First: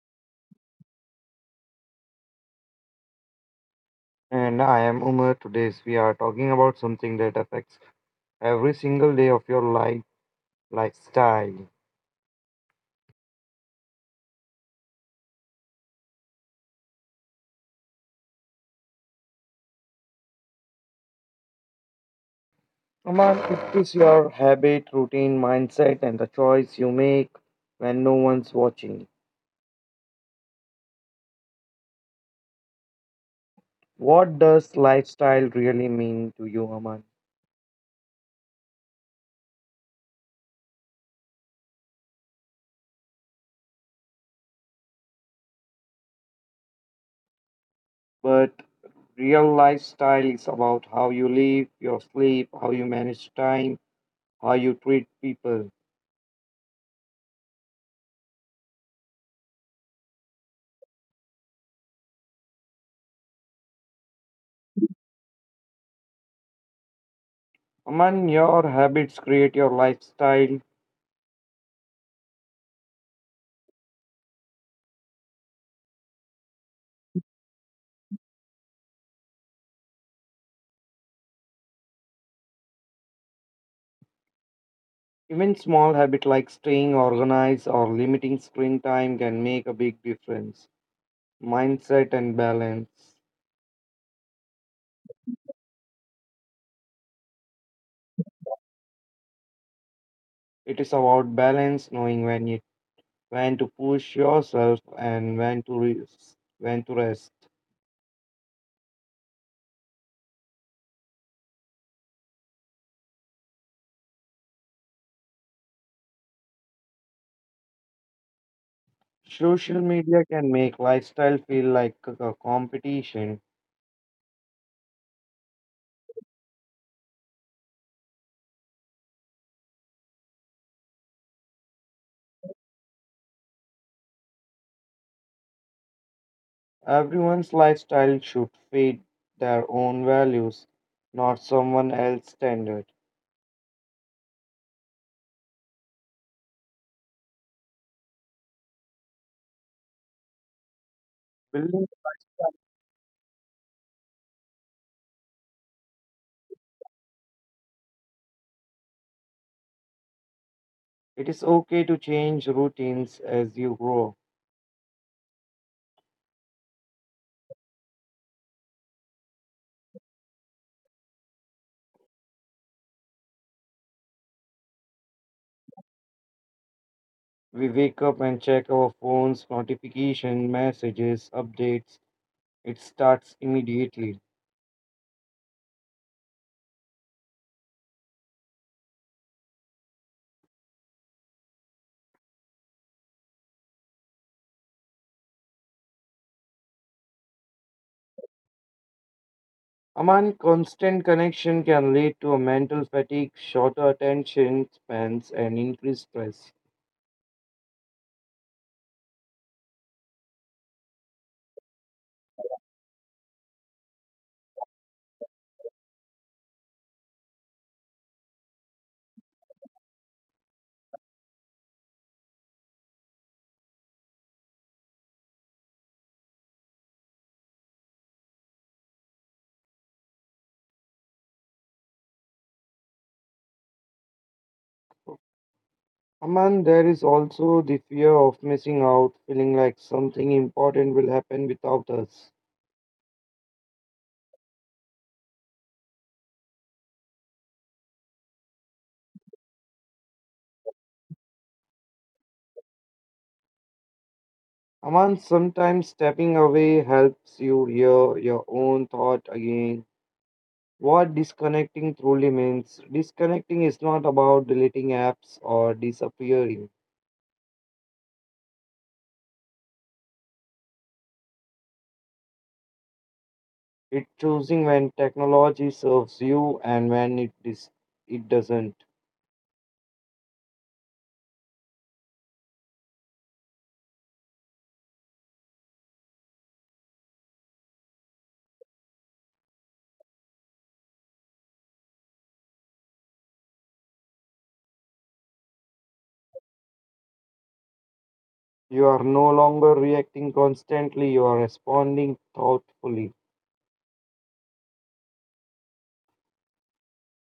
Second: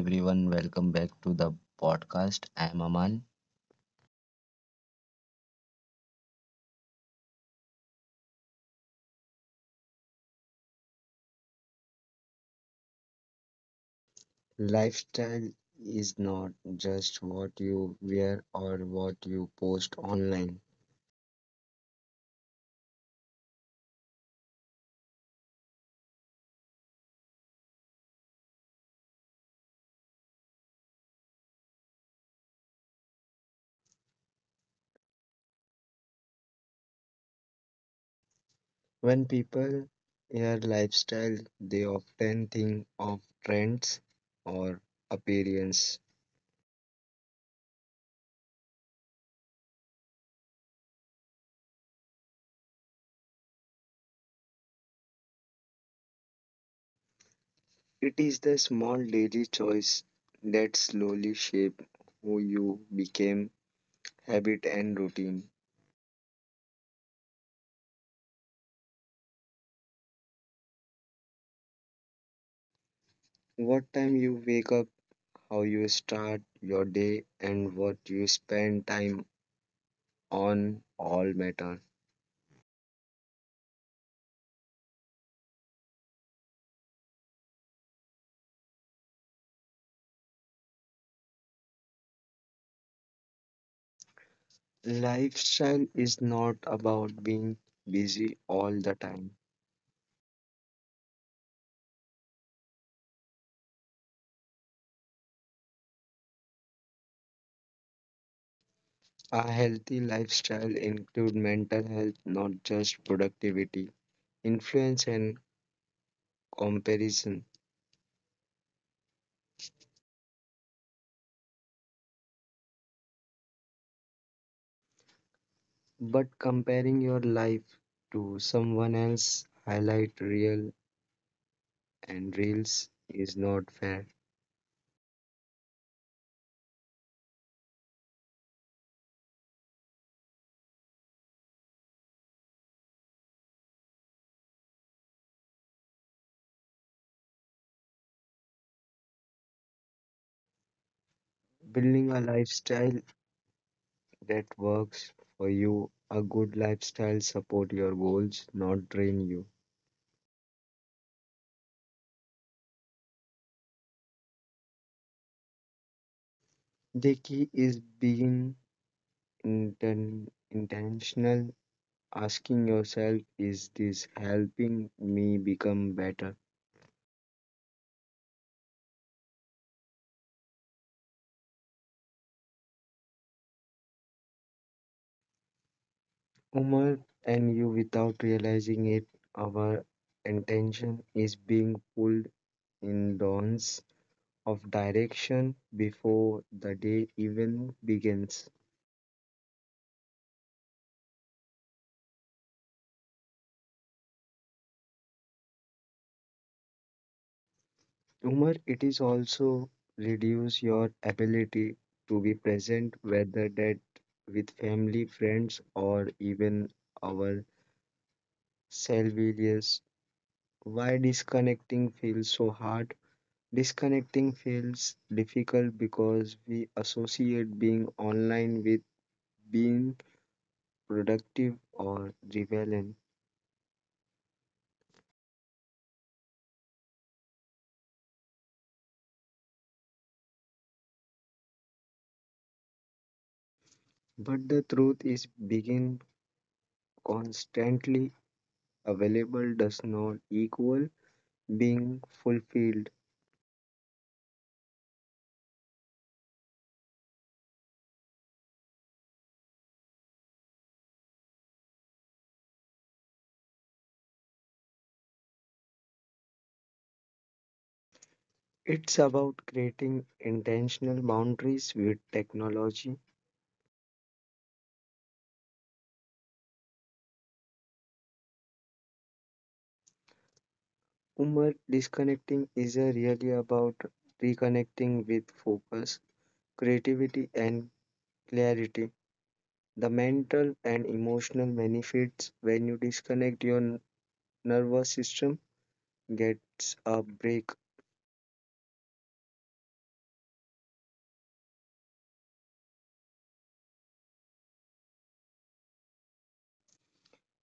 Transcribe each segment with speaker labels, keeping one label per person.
Speaker 1: everyone? Welcome back to the podcast. I'm Aman.
Speaker 2: And I am Umar. Today's we are talking about something that affects every single day of your life, lifestyle.
Speaker 1: Lifestyle is not just what you wear or what you post online.
Speaker 2: Umar, it is your habit, routine, mindset, and the choice you make when no one's watching. What does lifestyle really mean to you, Aman?
Speaker 1: When people hear lifestyle, they often think of trends or appearance.
Speaker 2: But real lifestyle is about how you live, your sleep, how you manage time, how you treat people.
Speaker 1: It is the small daily choice that slowly shape who you become, habit and routine.
Speaker 2: Aman, your habits create your lifestyle.
Speaker 1: What time you wake up, how you start your day and what you spend time on all matter.
Speaker 2: Even small habits like staying organized or limiting screen time can make a big difference. Mindset and balance.
Speaker 1: Lifestyle is not about being busy all the time.
Speaker 2: It is about balance, knowing when to push yourself and when to rest, when to rest.
Speaker 1: A healthy lifestyle includes mental health, not just productivity, influence, and comparison.
Speaker 2: Social media can make lifestyle feel like a competition.
Speaker 1: But comparing your life to someone else, highlight real and reels is not fair.
Speaker 2: Everyone's lifestyle should fit their own values, not someone else's standard. Building-
Speaker 1: Building a lifestyle that works for you. A good lifestyle support your goals, not drain you.
Speaker 2: It is okay to change routines as you grow.
Speaker 1: The key is being intentional, asking yourself, is this helping me become better?
Speaker 2: We wake up and check our phones, notification, messages, updates. It starts immediately.
Speaker 1: Umar and you, without realizing it, our intention is being pulled in dawns of direction before the day even begins.
Speaker 2: Aman, constant connection can lead to a mental fatigue, shorter attention spans, and increased stress.
Speaker 1: Humor it is also reduce your ability to be present, whether that with family, friends, or even our self-reliance. Why disconnecting feels so hard? Disconnecting feels difficult because we associate being online with being productive or rebellion.
Speaker 2: Aman, there is also the fear of missing out, feeling like something important will happen without us.
Speaker 1: But the truth is, being constantly available does not equal being fulfilled.
Speaker 2: Aman, sometimes stepping away helps you hear your own thought again. What disconnecting truly means. Disconnecting is not about deleting apps or disappearing.
Speaker 1: It's about creating intentional boundaries with technology.
Speaker 2: It's choosing when technology serves you and when it doesn't.
Speaker 1: Umar, disconnecting is a really about reconnecting with focus, creativity, and clarity. The mental and emotional benefits when you disconnect your nervous system gets a break.
Speaker 2: You are no longer reacting constantly, you are responding thoughtfully.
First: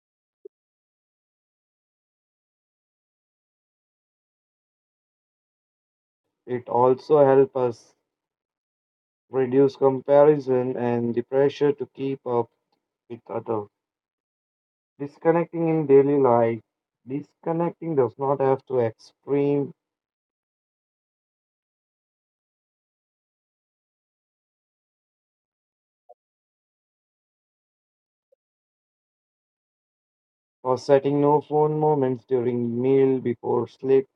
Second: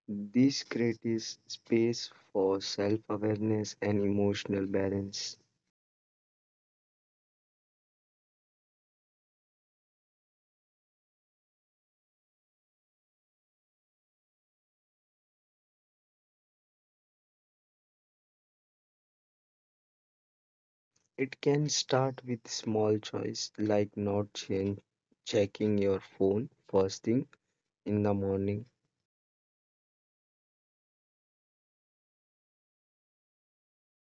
Speaker 1: This creates space for self awareness and emotional balance.
Speaker 2: It also helps us reduce comparison and the pressure to keep up with others. Disconnecting in daily life. Disconnecting does not have to extreme
Speaker 1: It can start with small choice like not checking your phone first thing in the morning.
Speaker 2: or setting no phone moments during meal before sleep.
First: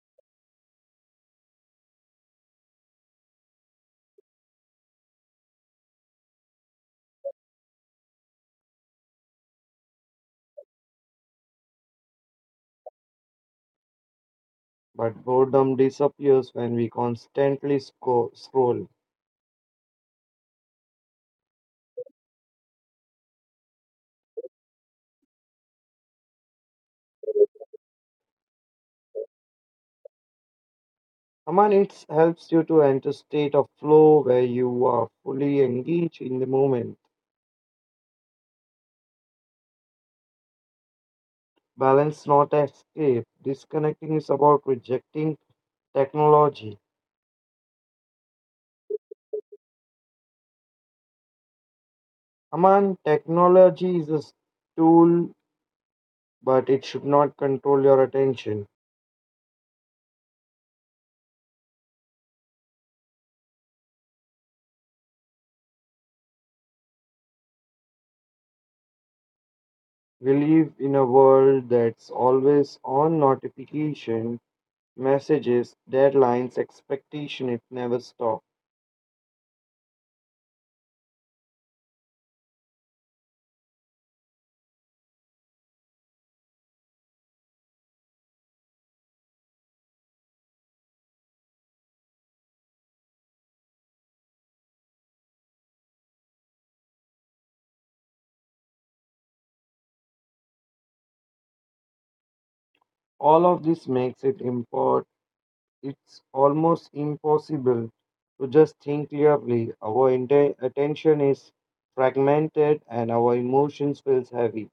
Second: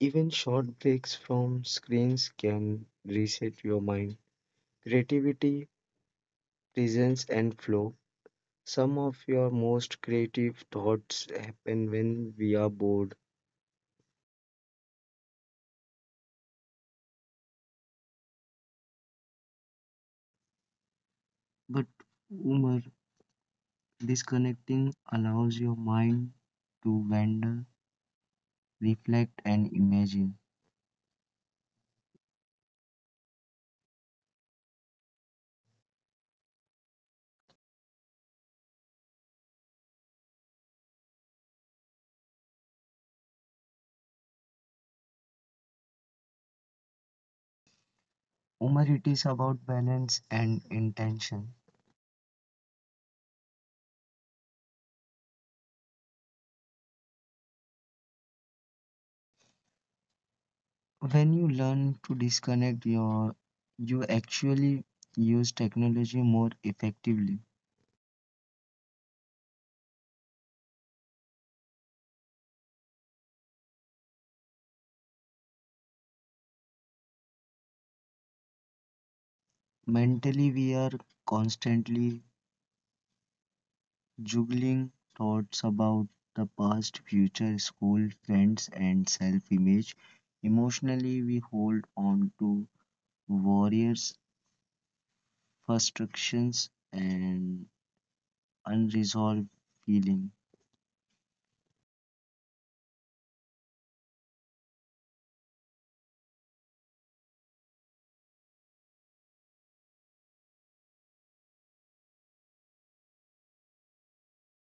Speaker 1: Even short breaks from screens can reset your mind. Creativity, presence, and flow. Some of your most creative thoughts happen when we are bored.
Speaker 2: But boredom disappears when we constantly scroll.
Speaker 1: But humor, disconnecting allows your mind to wander, reflect, and imagine.
Speaker 2: Aman, it helps you to enter state of flow where you are fully engaged in the moment. Balance, not escape. Disconnecting is about rejecting technology.
Speaker 1: Humor, it is about balance and intention.
Speaker 2: Aman, technology is a tool, but it should not control your attention.
Speaker 1: When you learn to disconnect your you actually use technology more effectively.
Speaker 2: We live in a world that's always on notification messages, deadlines, expectation, it never stops.
Speaker 1: Mentally we are constantly juggling thoughts about the past, future, school, friends and self-image. Emotionally we hold on to warriors, frustrations and unresolved feeling.
Speaker 2: All of this makes it import it's almost impossible to just think clearly. Our attention is fragmented and our emotions feels heavy.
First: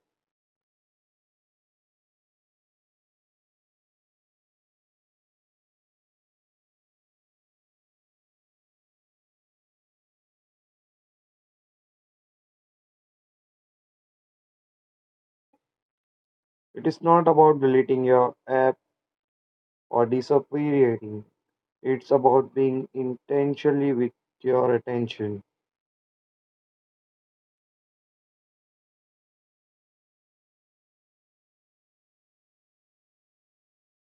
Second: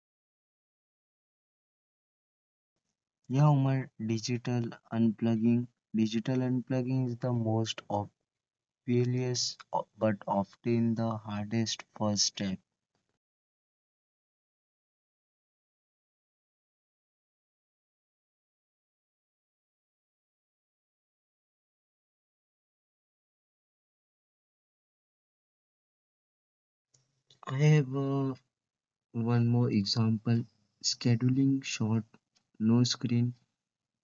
Speaker 1: Yeah, Umar, digital unplugging. Digital unplugging is the most fearless, but often the hardest first step.
Speaker 2: It is not about deleting your app or disappearing. It's about being intentionally with your attention.
Speaker 1: I have one more example scheduling short, no screen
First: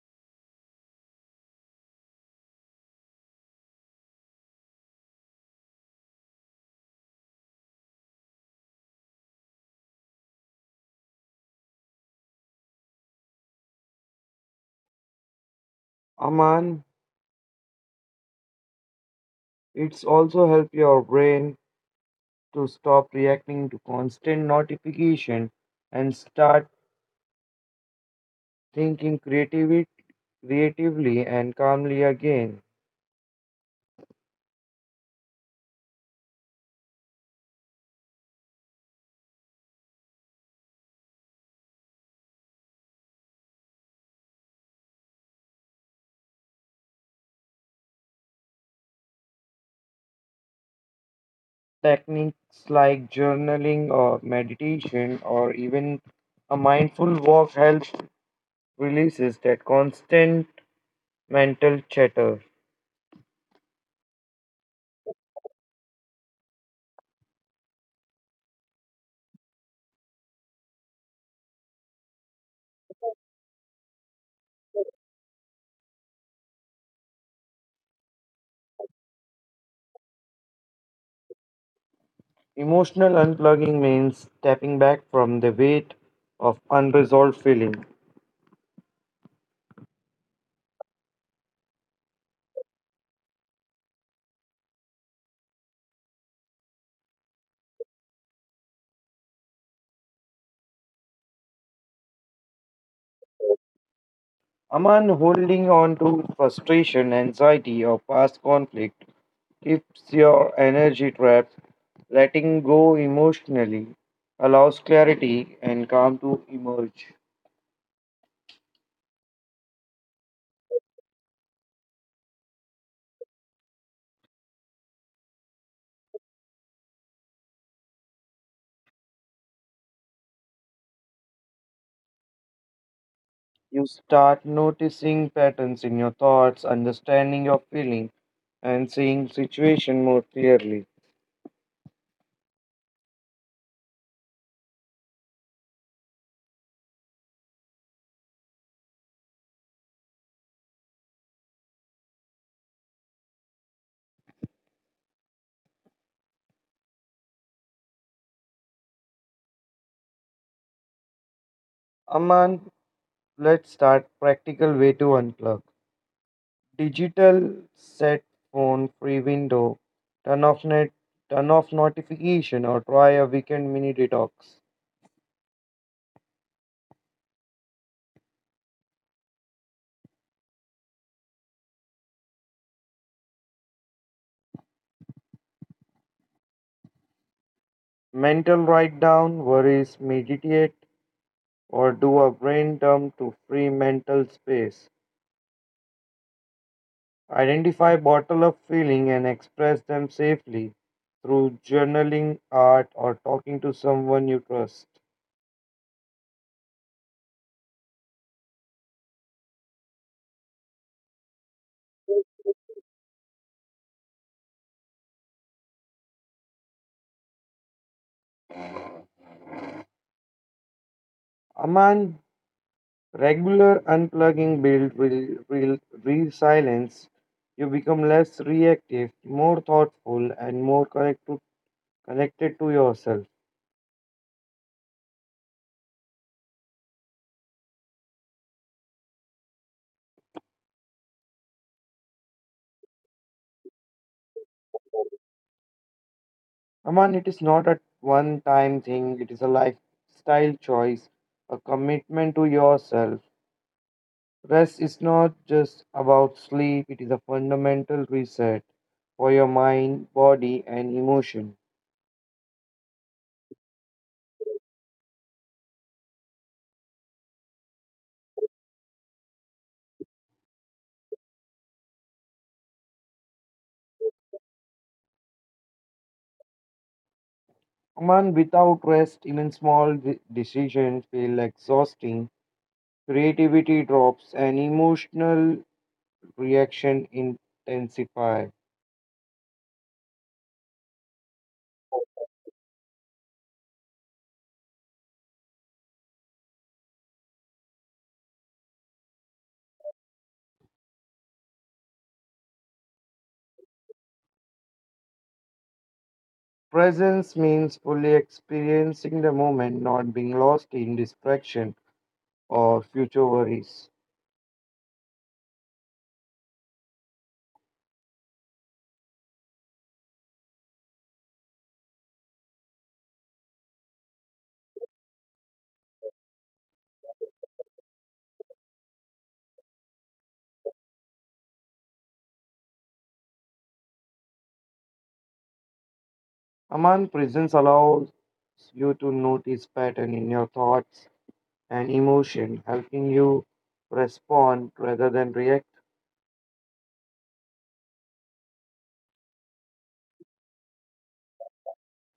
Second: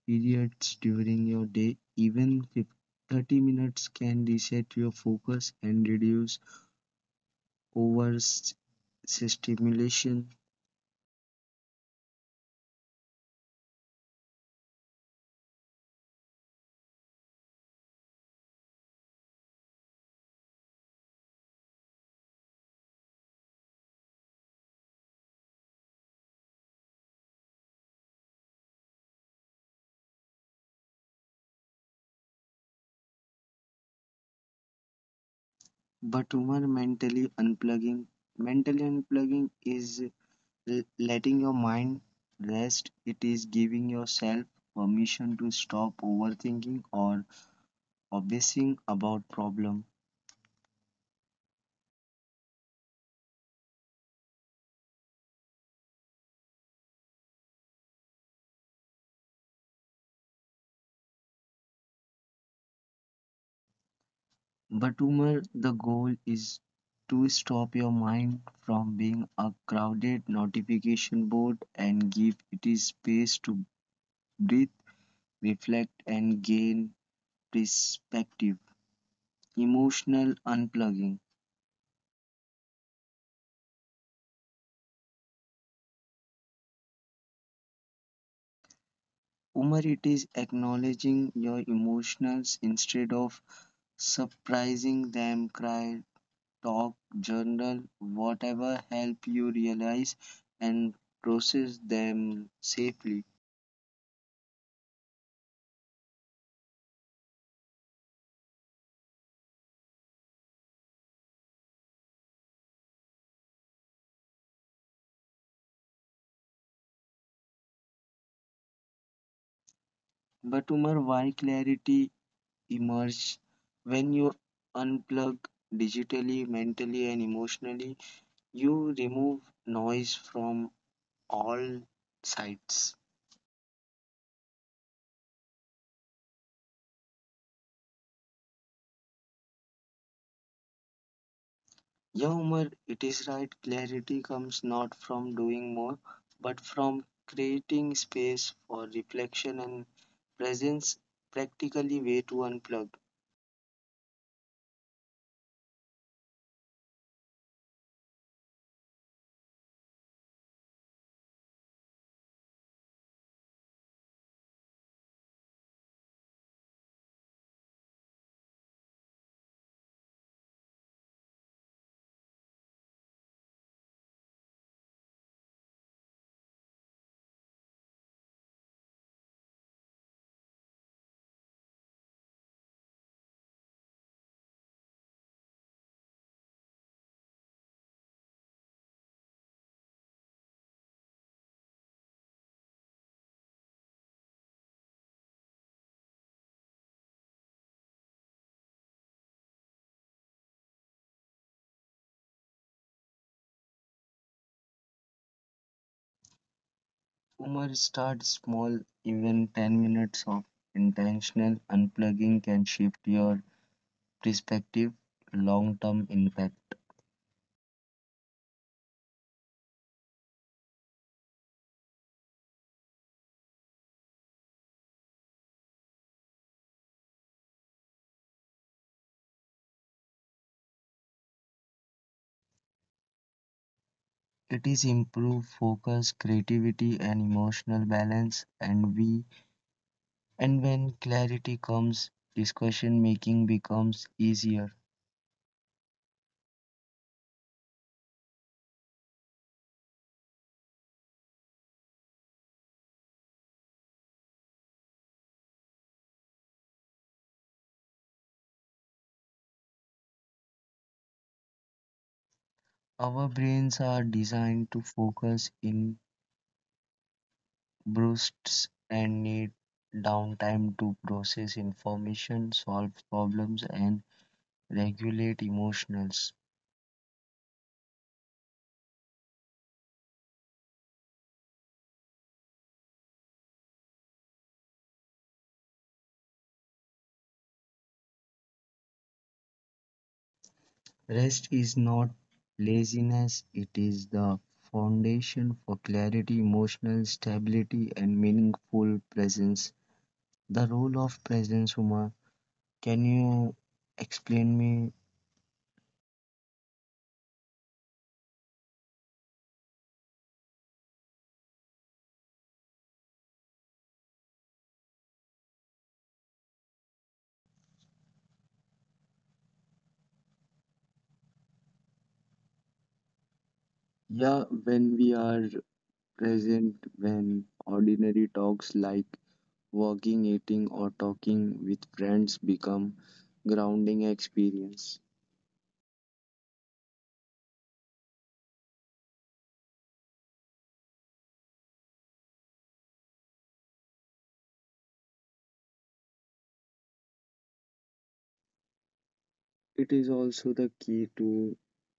Speaker 1: periods during your day, even 30 minutes can reset your focus and reduce over stimulation.
Speaker 2: Aman, it's also help your brain to stop reacting to constant notification and start thinking creatively and calmly again.
Speaker 1: But over mentally unplugging is letting your mind rest, it is giving yourself permission to stop overthinking or obsessing about problem,
Speaker 2: Techniques like journaling or meditation or even a mindful walk helps releases that constant mental chatter.
Speaker 1: but humor the goal is to stop your mind from being a crowded notification board and give it space to breathe, reflect and gain perspective. Emotional unplugging.
Speaker 2: Emotional unplugging means stepping back from the weight of unresolved feeling.
Speaker 1: Humor it is acknowledging your emotions instead of surprising them, cry, talk, journal, whatever help you realize and process them safely.
Speaker 2: Aman holding on to frustration, anxiety, or past conflict keeps your energy trapped. Letting go emotionally allows clarity and calm to emerge.
Speaker 1: But Umar, why clarity emerges when you unplug digitally, mentally, and emotionally? You remove noise from all sides.
Speaker 2: You start noticing patterns in your thoughts, understanding your feeling, and seeing situation more clearly.
Speaker 1: Yeah, Umar, it is right. Clarity comes not from doing more, but from creating space for reflection and presence. Practically, way to unplug.
Speaker 2: Aman, let's start practical way to unplug. Digital set phone free window. Turn off net, turn off notification or try a weekend mini detox. Mental write down worries, meditate or do a brain dump to free mental space. Identify, bottle up feeling, and express them safely through journaling, art, or talking to someone you trust.
Speaker 1: Umar, start small. Even 10 minutes of intentional unplugging can shift your perspective, long term impact.
Speaker 2: Aman, regular unplugging build real, real silence. You become less reactive, more thoughtful, and more connected to yourself.
Speaker 1: It is improved focus, creativity, and emotional balance. And we, and when clarity comes, discussion making becomes easier.
Speaker 2: Aman, it is not a one time thing, it is a lifestyle choice, a commitment to yourself. Rest is not just about sleep, it is a fundamental reset for your mind, body, and emotion.
Speaker 1: Our brains are designed to focus in bursts and need downtime to process information, solve problems, and regulate emotions.
Speaker 2: Aman, without rest, even small decisions feel exhausting, creativity drops, and emotional reaction intensify.
Speaker 1: Rest is not laziness, it is the foundation for clarity, emotional stability, and meaningful presence. The role of presence, Uma, can you explain me?
Speaker 2: Presence means fully experiencing the moment, not being lost in distraction or future worries.
Speaker 1: Yeah, when we are present, when ordinary talks like walking, eating, or talking with friends become grounding experience.
Speaker 2: Aman, presence allows you to notice pattern in your thoughts and emotion, helping you respond rather than react.
Speaker 1: It is also the key to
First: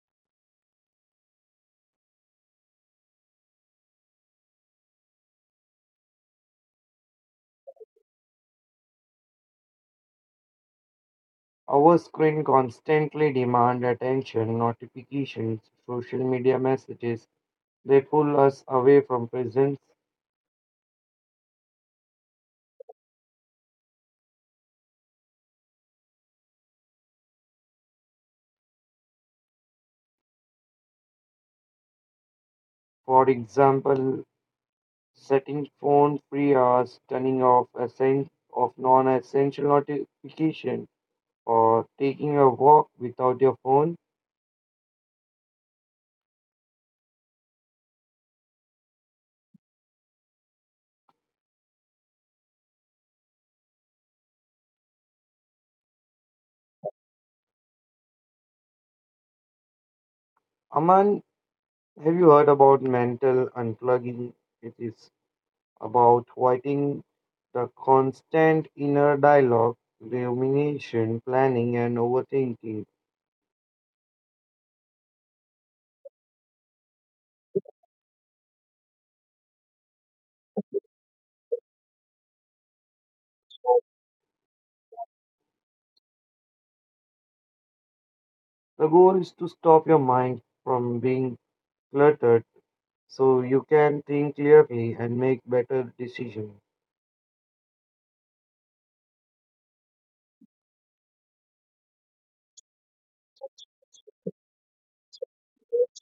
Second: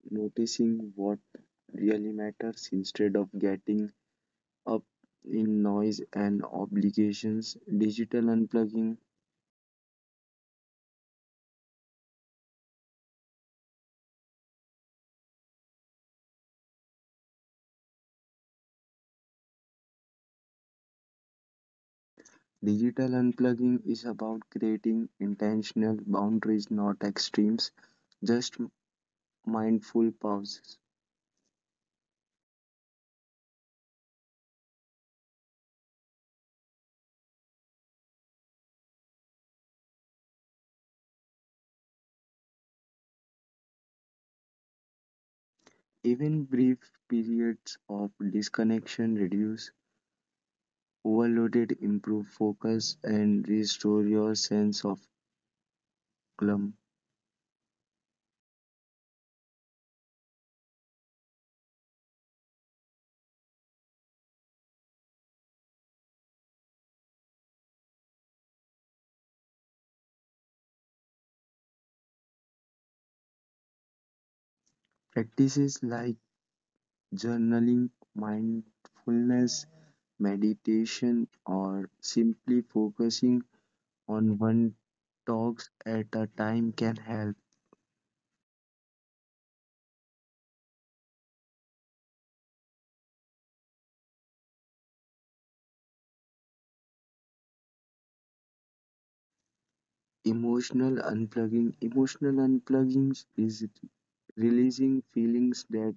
Speaker 1: noticing what really matters instead of getting up in noise and obligations. Digital unplugging.
Speaker 2: Our screen constantly demand attention, notifications, social media messages. They pull us away from presence.
Speaker 1: Digital unplugging is about creating intentional boundaries, not extremes, just mindful pauses.
Speaker 2: For example, setting phone free hours, turning off essen- of non-essential notification, or taking a walk without your phone.
Speaker 1: Even brief periods of disconnection reduce overloaded, improve focus, and restore your sense of calm.
Speaker 2: Aman, have you heard about mental unplugging? It is about fighting the constant inner dialogue, rumination, planning, and overthinking.
Speaker 1: Practices like journaling, mindfulness, meditation, or simply focusing on one talks at a time can help.
Speaker 2: The goal is to stop your mind from being cluttered so you can think clearly and make better decisions.
Speaker 1: Emotional unplugging. Emotional unplugging is releasing feelings that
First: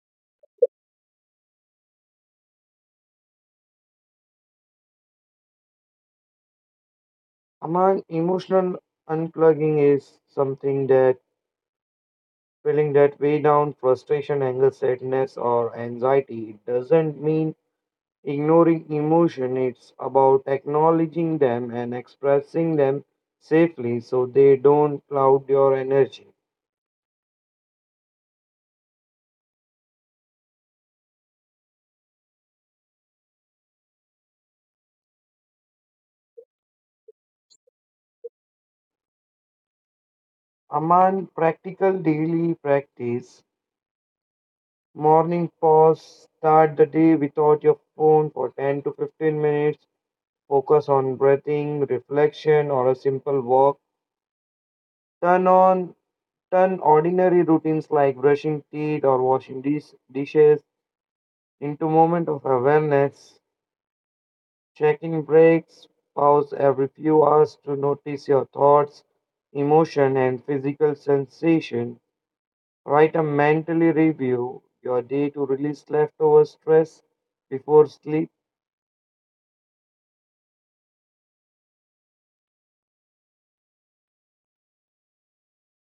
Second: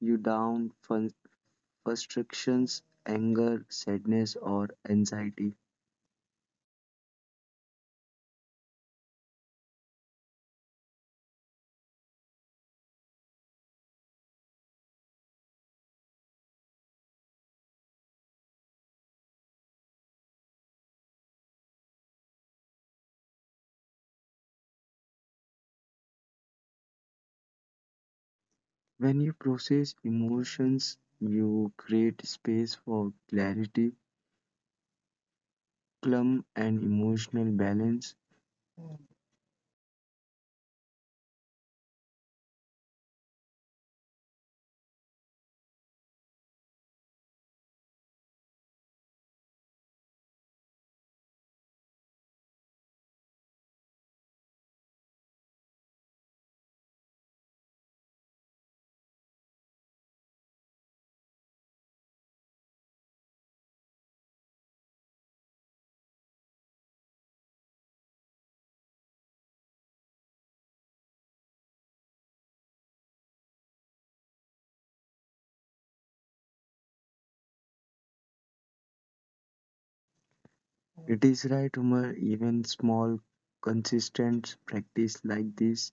Speaker 1: you down, frustrations, anger, sadness, or anxiety.
Speaker 2: Among emotional unplugging is something that feeling that way down, frustration, anger, sadness, or anxiety. It doesn't mean ignoring emotion, it's about acknowledging them and expressing them safely so they don't cloud your energy.
Speaker 1: When you process emotions, you create space for clarity, calm, and emotional balance.
Speaker 2: Aman, practical daily practice. Morning pause, start the day without your phone for 10 to 15 minutes. Focus on breathing, reflection, or a simple walk. Turn on Turn ordinary routines like brushing teeth or washing dishes into moment of awareness. Checking breaks, pause every few hours to notice your thoughts, emotion, and physical sensation. Write a mentally review your day to release leftover stress before sleep.
Speaker 1: It is right, Umar, even small, consistent practice like this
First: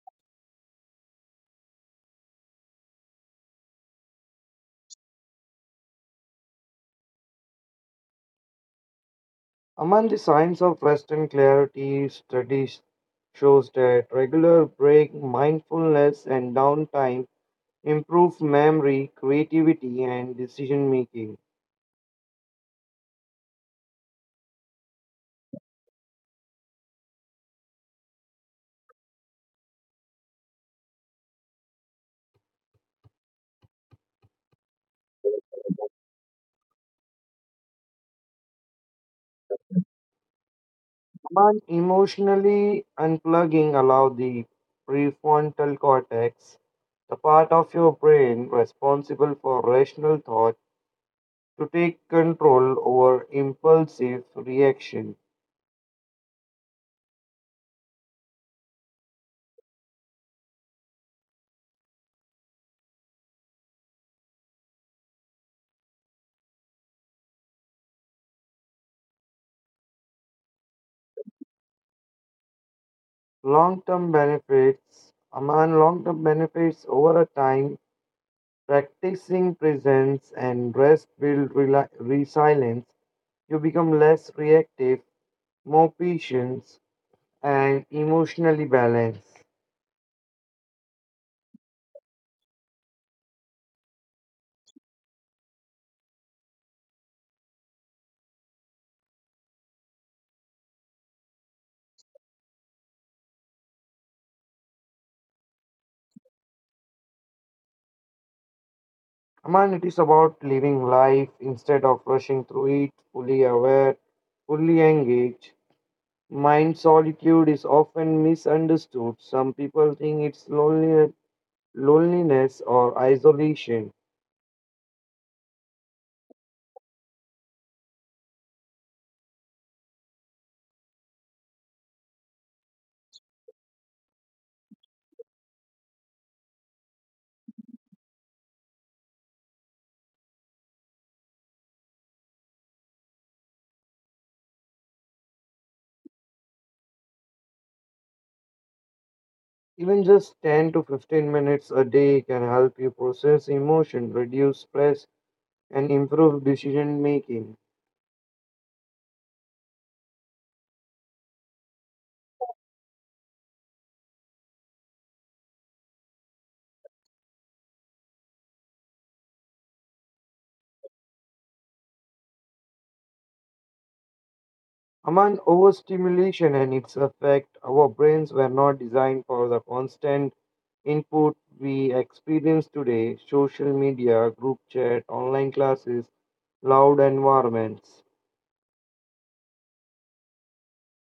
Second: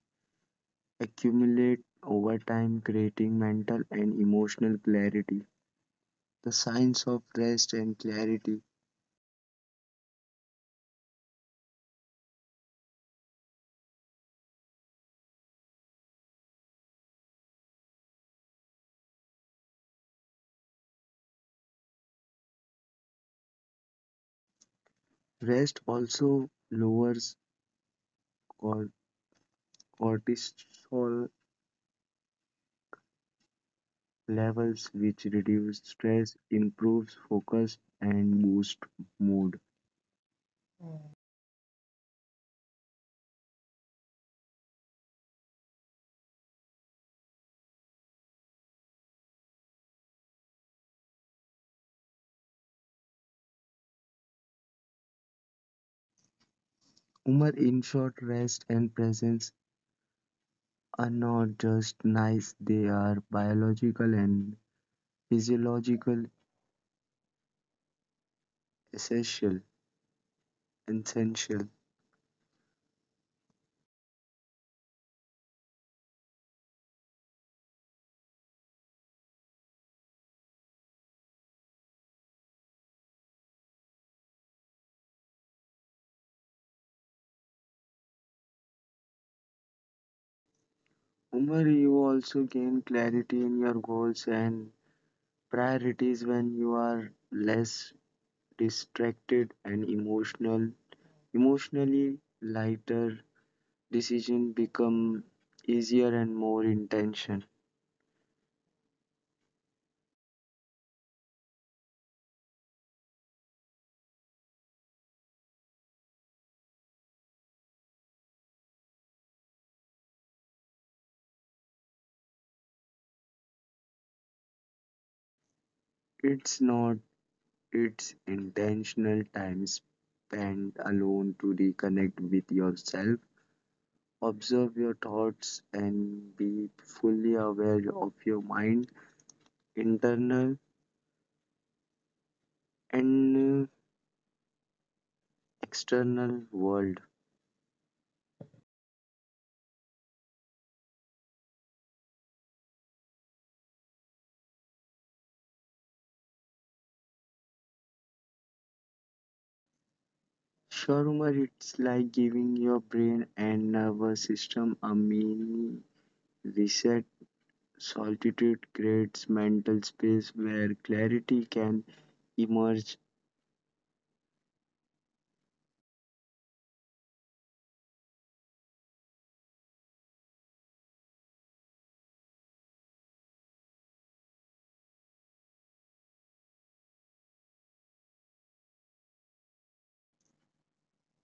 Speaker 1: accumulate over time, creating mental and emotional clarity. The science of rest and clarity.
Speaker 2: Among the signs of rest and clarity, studies shows that regular break, mindfulness, and downtime improve memory, creativity, and decision making.
Speaker 1: Rest also lowers cor- cortisol levels, which reduce stress, improves focus, and boosts mood.
Speaker 2: But emotionally unplugging allows the prefrontal cortex, the part of your brain responsible for rational thought, to take control over impulsive reaction.
Speaker 1: Umar, in short, rest and presence are not just nice, they are biological and physiological essential. Essential.
Speaker 2: Long-term benefits, a man long-term benefits over a time, practicing presence and rest build resilience. You become less reactive, more patient, and emotionally balanced.
Speaker 1: Umar, you also gain clarity in your goals and priorities when you are less distracted and emotional. Emotionally lighter decision become easier and more intention.
Speaker 2: Aman, it is about living life instead of rushing through it, fully aware, fully engaged. Mind solitude is often misunderstood. Some people think it's loneliness or isolation.
Speaker 1: It's not, it's intentional time spent alone to reconnect with yourself. Observe your thoughts and be fully aware of your mind internal and external world.
Speaker 2: Even just 10 to 15 minutes a day can help you process emotion, reduce stress, and improve decision making.
Speaker 1: Sure, Umar, it's like giving your brain and nervous system a mini reset. Solitude creates mental space where clarity can emerge.
Speaker 2: Among overstimulation and its effect, our brains were not designed for the constant input we experience today social media, group chat, online classes, loud environments.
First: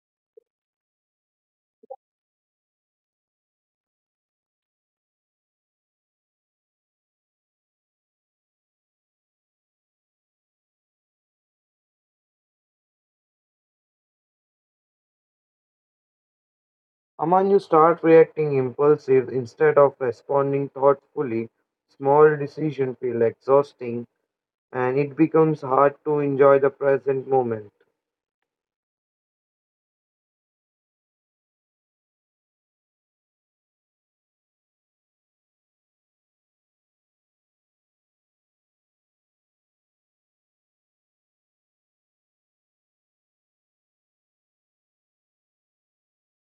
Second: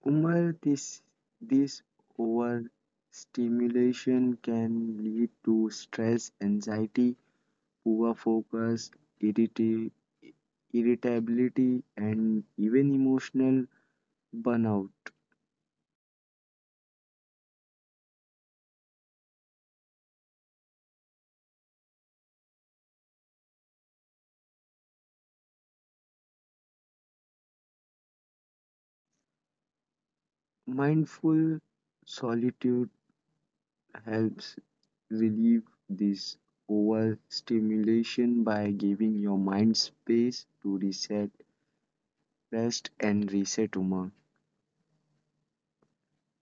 Speaker 1: Umar, this overstimulation can lead to stress, anxiety, poor focus, irrita- irritability, and even emotional burnout.
Speaker 2: Aman, you start reacting impulsive instead of responding thoughtfully. Small decisions feel exhausting and it becomes hard to enjoy the present moment.
Speaker 1: Mindful solitude helps relieve this overstimulation by giving your mind space to reset, rest, and reset humor.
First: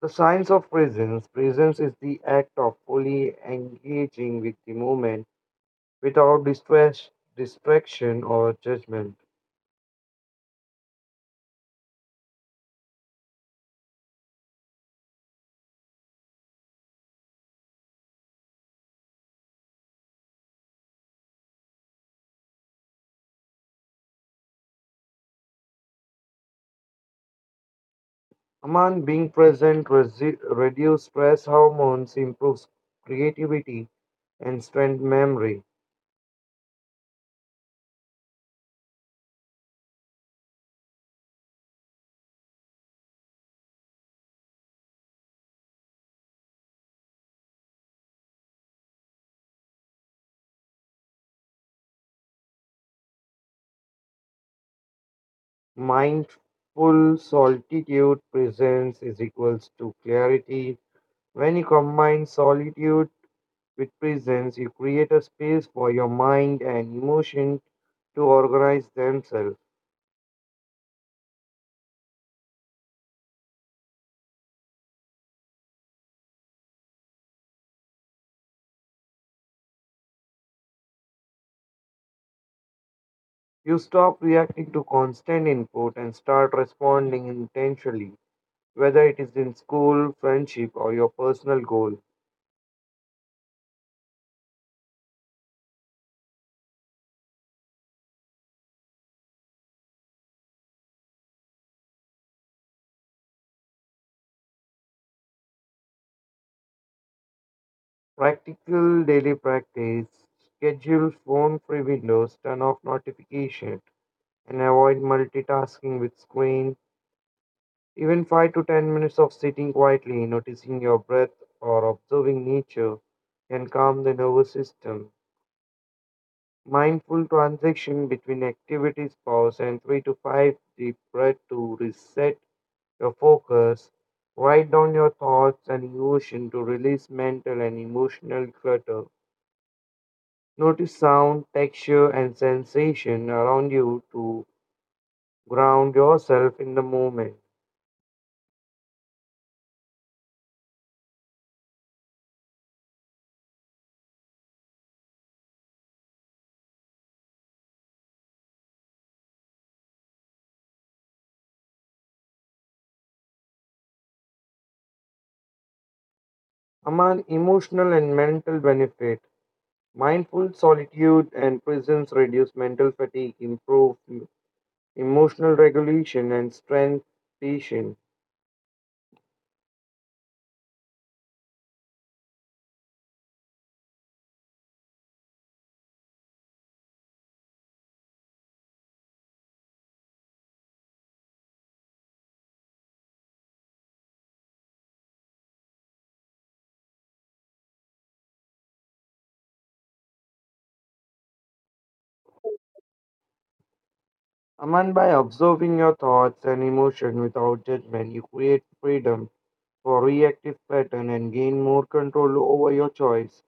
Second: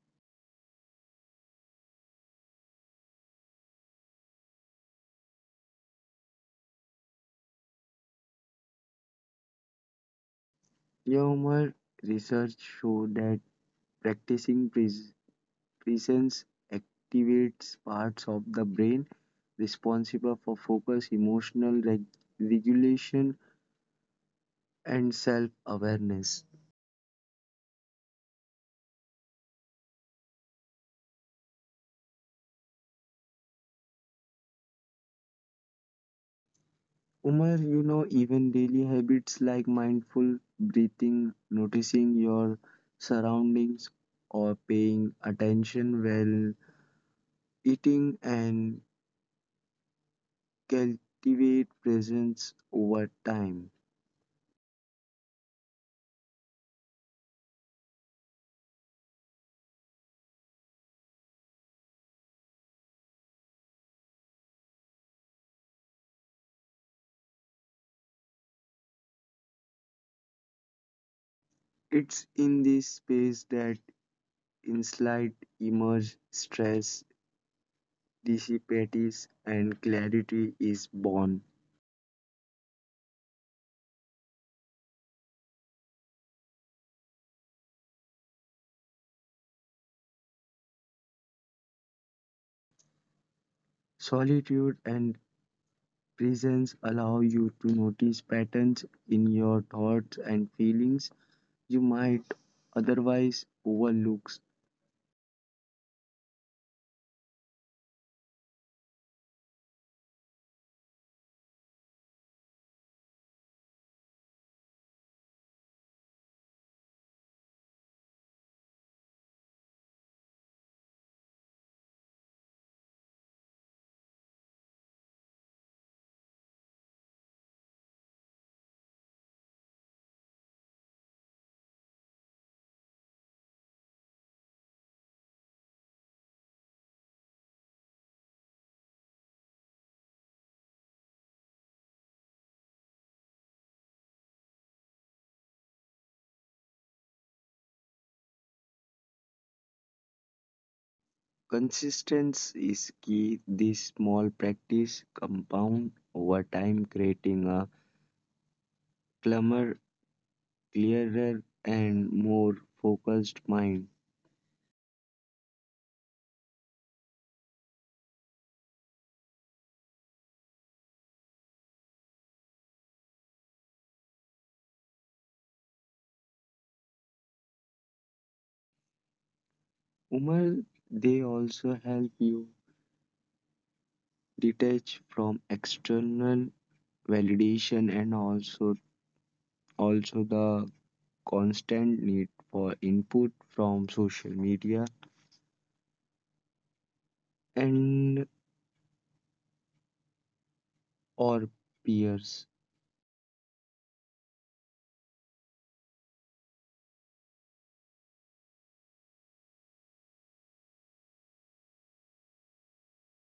Speaker 2: The science of presence presence is the act of fully engaging with the moment without distraction or judgment.
Speaker 1: Your humor research show that practicing presence activates parts of the brain responsible for focus, emotional regulation, and self awareness.
Speaker 2: Aman, being present reduce stress hormones, improves creativity and strengthen memory.
Speaker 1: Umar, you know, even daily habits like mindful breathing, noticing your surroundings, or paying attention while eating and cultivate presence over time.
Speaker 2: Mindful solitude presence is equals to clarity. When you combine solitude with presence, you create a space for your mind and emotion to organize themselves.
Speaker 1: It's in this space that insight emerge, stress dissipates, and clarity is born.
Speaker 2: You stop reacting to constant input and start responding intentionally. Whether it is in school, friendship, or your personal goal,
Speaker 1: Solitude and presence allow you to notice patterns in your thoughts and feelings you might otherwise overlook.
Speaker 2: practical daily practice, schedule phone free windows, turn off notification, and avoid multitasking with screen. Even 5 to 10 minutes of sitting quietly, noticing your breath, or observing nature can calm the nervous system. Mindful transition between activities, pause, and 3 to 5 deep breath to reset your focus. Write down your thoughts and emotion to release mental and emotional clutter. Notice sound, texture, and sensation around you to ground yourself in the moment.
Speaker 1: Consistency is key. This small practice compound over time, creating a calmer, clearer, and more focused mind.
Speaker 2: Among emotional and mental benefit, mindful solitude and presence reduce mental fatigue, improve emotional regulation, and strength patience.
Speaker 1: Umar, they also help you detach from external validation and also also the constant need for input from social media and or peers.
Speaker 2: Aman, by observing your thoughts and emotion without judgment, you create freedom for reactive pattern and gain more control over your choice.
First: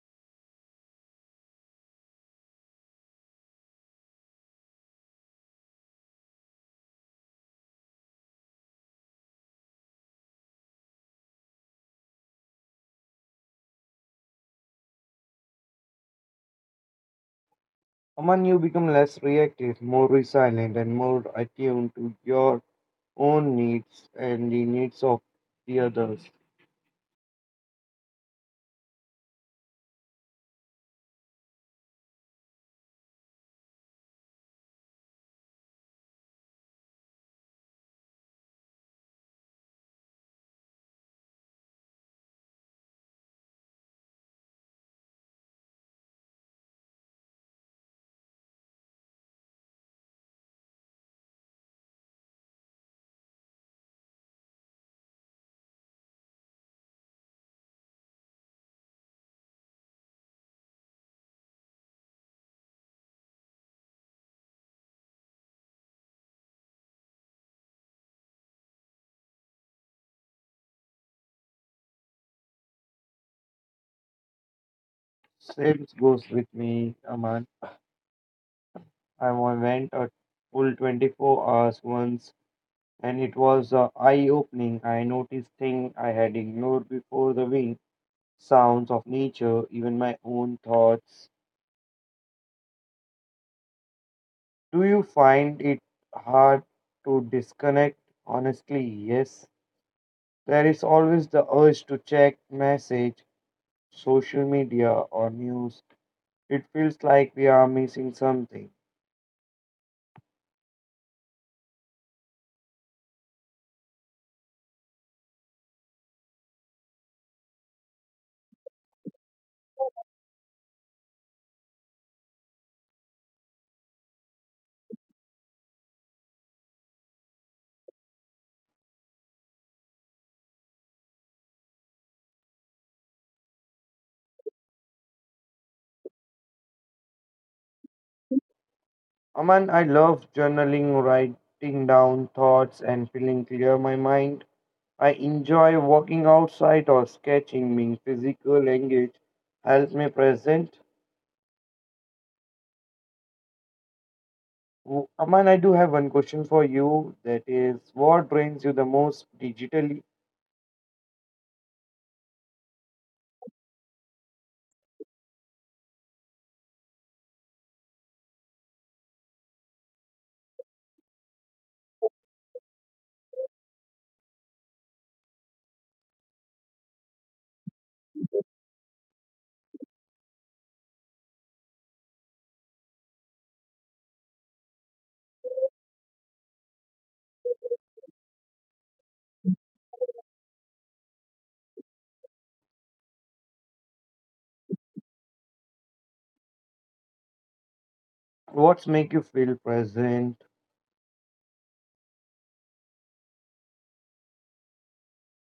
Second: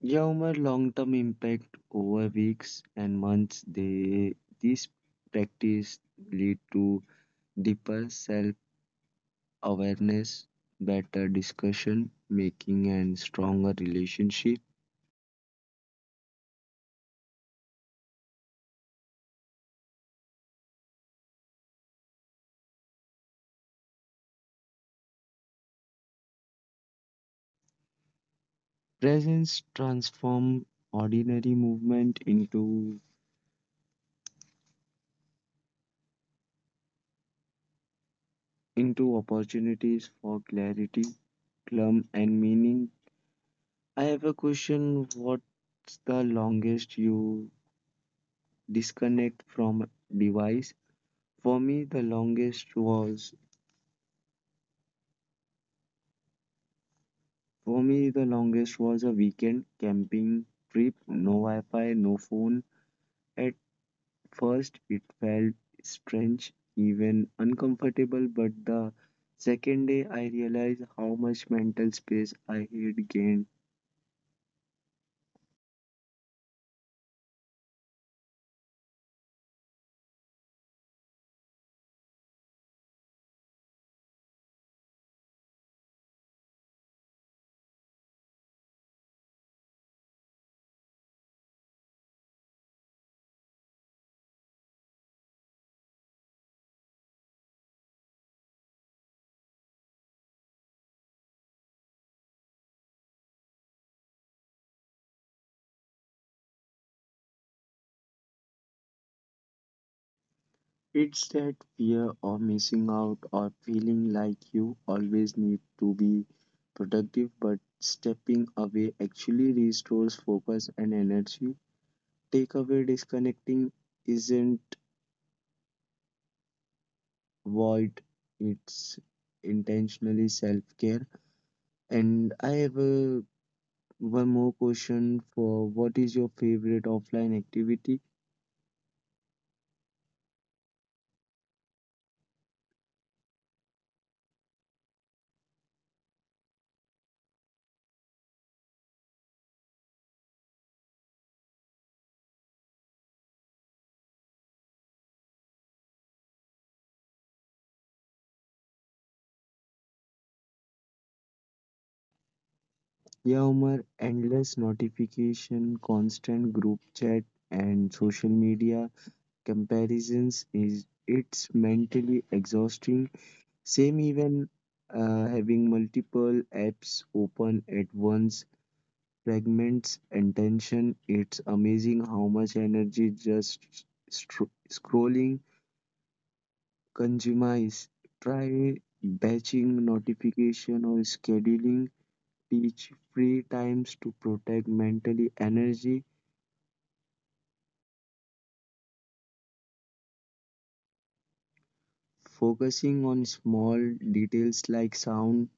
Speaker 1: Yeah, Umar, long-term impact over weeks and months. They this practice lead to deeper self-awareness, better discussion making, and stronger relationship.
Speaker 2: Aman, you become less reactive, more resilient, and more attuned to your own needs and the needs of the others.
Speaker 1: Presence transform ordinary movement into opportunities for clarity, calm, and meaning. I have a question. What's the longest you disconnect from device? For me, the longest was for me the longest was a weekend camping trip. No Wi-Fi, no phone. At first, it felt strange, even uncomfortable. But the second day, I realized how much mental space I had gained.
Speaker 2: Same goes with me, Aman. Went a full 24 hours once, and it was eye-opening. I noticed things I had ignored before the wind, sounds of nature, even my own thoughts. Do you find it hard to disconnect? Honestly, yes. There is always the urge to check message, social media, or news. It feels like we are missing something.
Speaker 1: It's that fear of missing out or feeling like you always need to be productive, but stepping away actually restores focus and energy. Takeaway disconnecting isn't void, it's intentionally self care. And I have a, one more question for what is your favorite offline activity?
Speaker 2: Aman, I love journaling, writing down thoughts, and feeling clear my mind. I enjoy walking outside or sketching, being physical, engaged, helps me present. Aman, I do have one question for you. That is, what drains you the most digitally?
Speaker 1: Yeah, Umar, endless notification, constant group chat, and social media comparisons is it's mentally exhausting. Same even having multiple apps open at once fragments attention. It's amazing how much energy just scrolling consumes. Try batching notification or scheduling teach free times to protect mentally energy.
Speaker 2: What's make you feel present?
Speaker 1: Focusing on small details like sound,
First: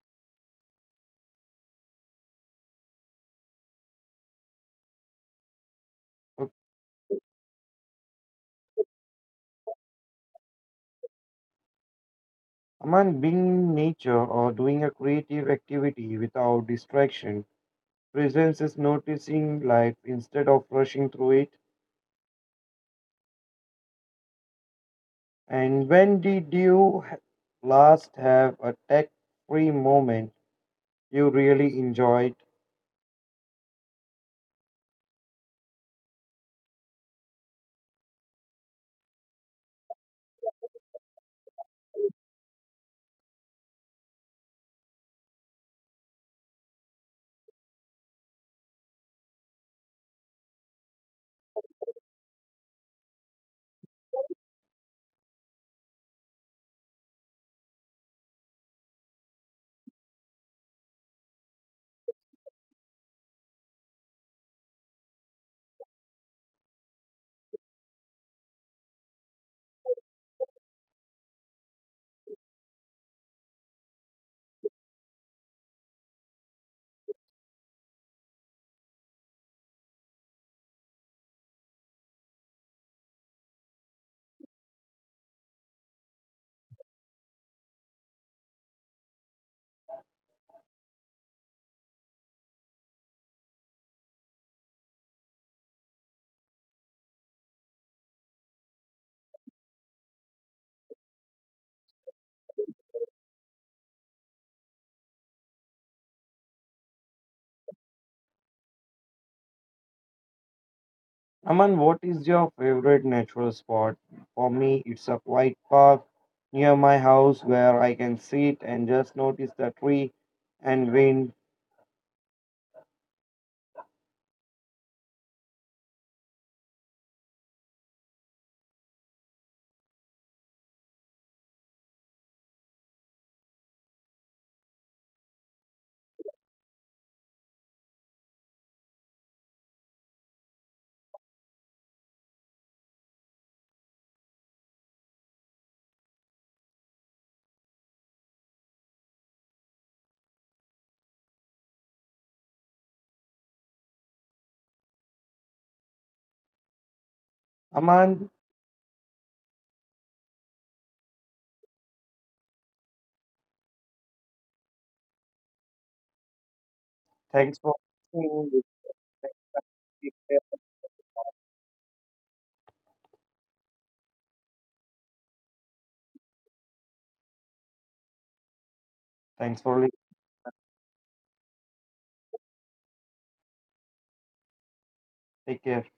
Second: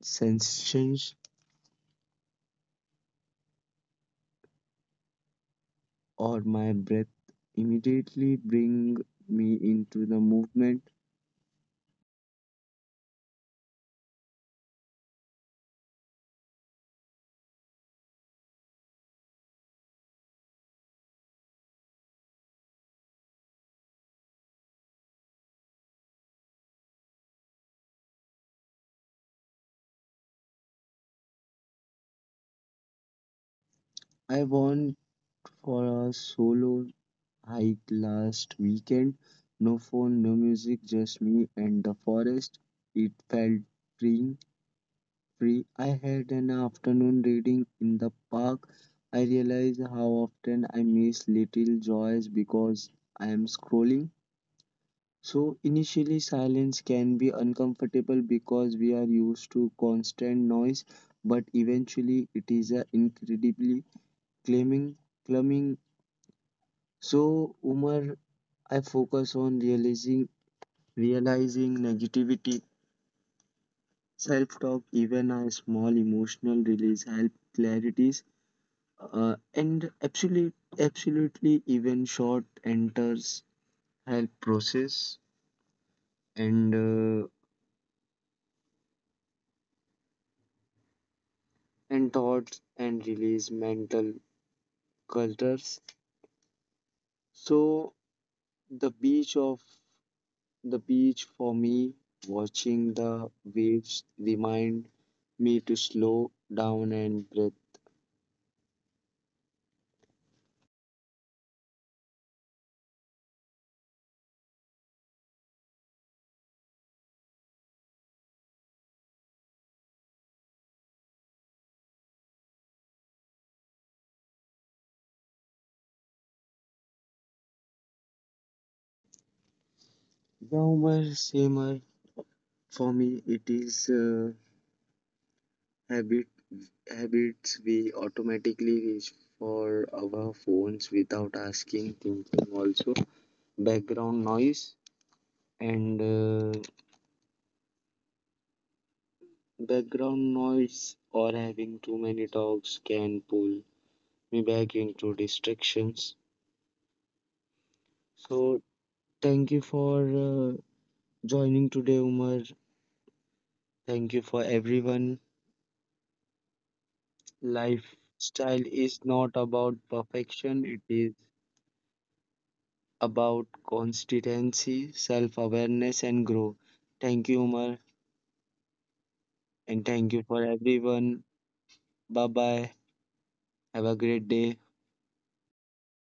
Speaker 1: sensations, or
Speaker 2: Uh,
Speaker 1: my breath immediately bring me into the movement.
Speaker 2: Aman, being in nature or doing a creative activity without distraction. Presence is noticing life instead of rushing through it. And when did you last have a tech-free moment you really enjoyed?
Speaker 1: I want for a solo hike last weekend. No phone, no music, just me and the forest. It felt free, free. I had an afternoon reading in the park. I realized how often I miss little joys because I am scrolling. So initially silence can be uncomfortable because we are used to constant noise, but eventually it is a incredibly calming. Calming. So Umar, I focus on realizing Realizing negativity, self talk, even a small emotional release help clarities. Absolutely, even short enters help process and uh, and thoughts and release mental clutters. So the beach of the beach for me, watching the waves remind me to slow down and breathe.
Speaker 2: Aman, what is your favorite natural spot? For me, it's a quiet park near my house where I can sit and just notice the tree and wind.
Speaker 1: Now, my For me, it is habit habits we automatically reach for our phones without asking, thinking. Also, background noise and uh, background noise or having too many talks can pull me back into distractions.
Speaker 2: Aman,
Speaker 1: So, thank you for uh, joining today, Umar. Thank you for everyone.
Speaker 2: thanks for
Speaker 1: Lifestyle
Speaker 2: listening.
Speaker 1: is not about
Speaker 2: Take care.
Speaker 1: perfection; it is about consistency, self awareness, and growth. Thank you, Umar,
Speaker 2: Thanks
Speaker 1: and
Speaker 2: for listening.
Speaker 1: thank you for everyone. Bye bye. Have a great day.
Speaker 2: Take care.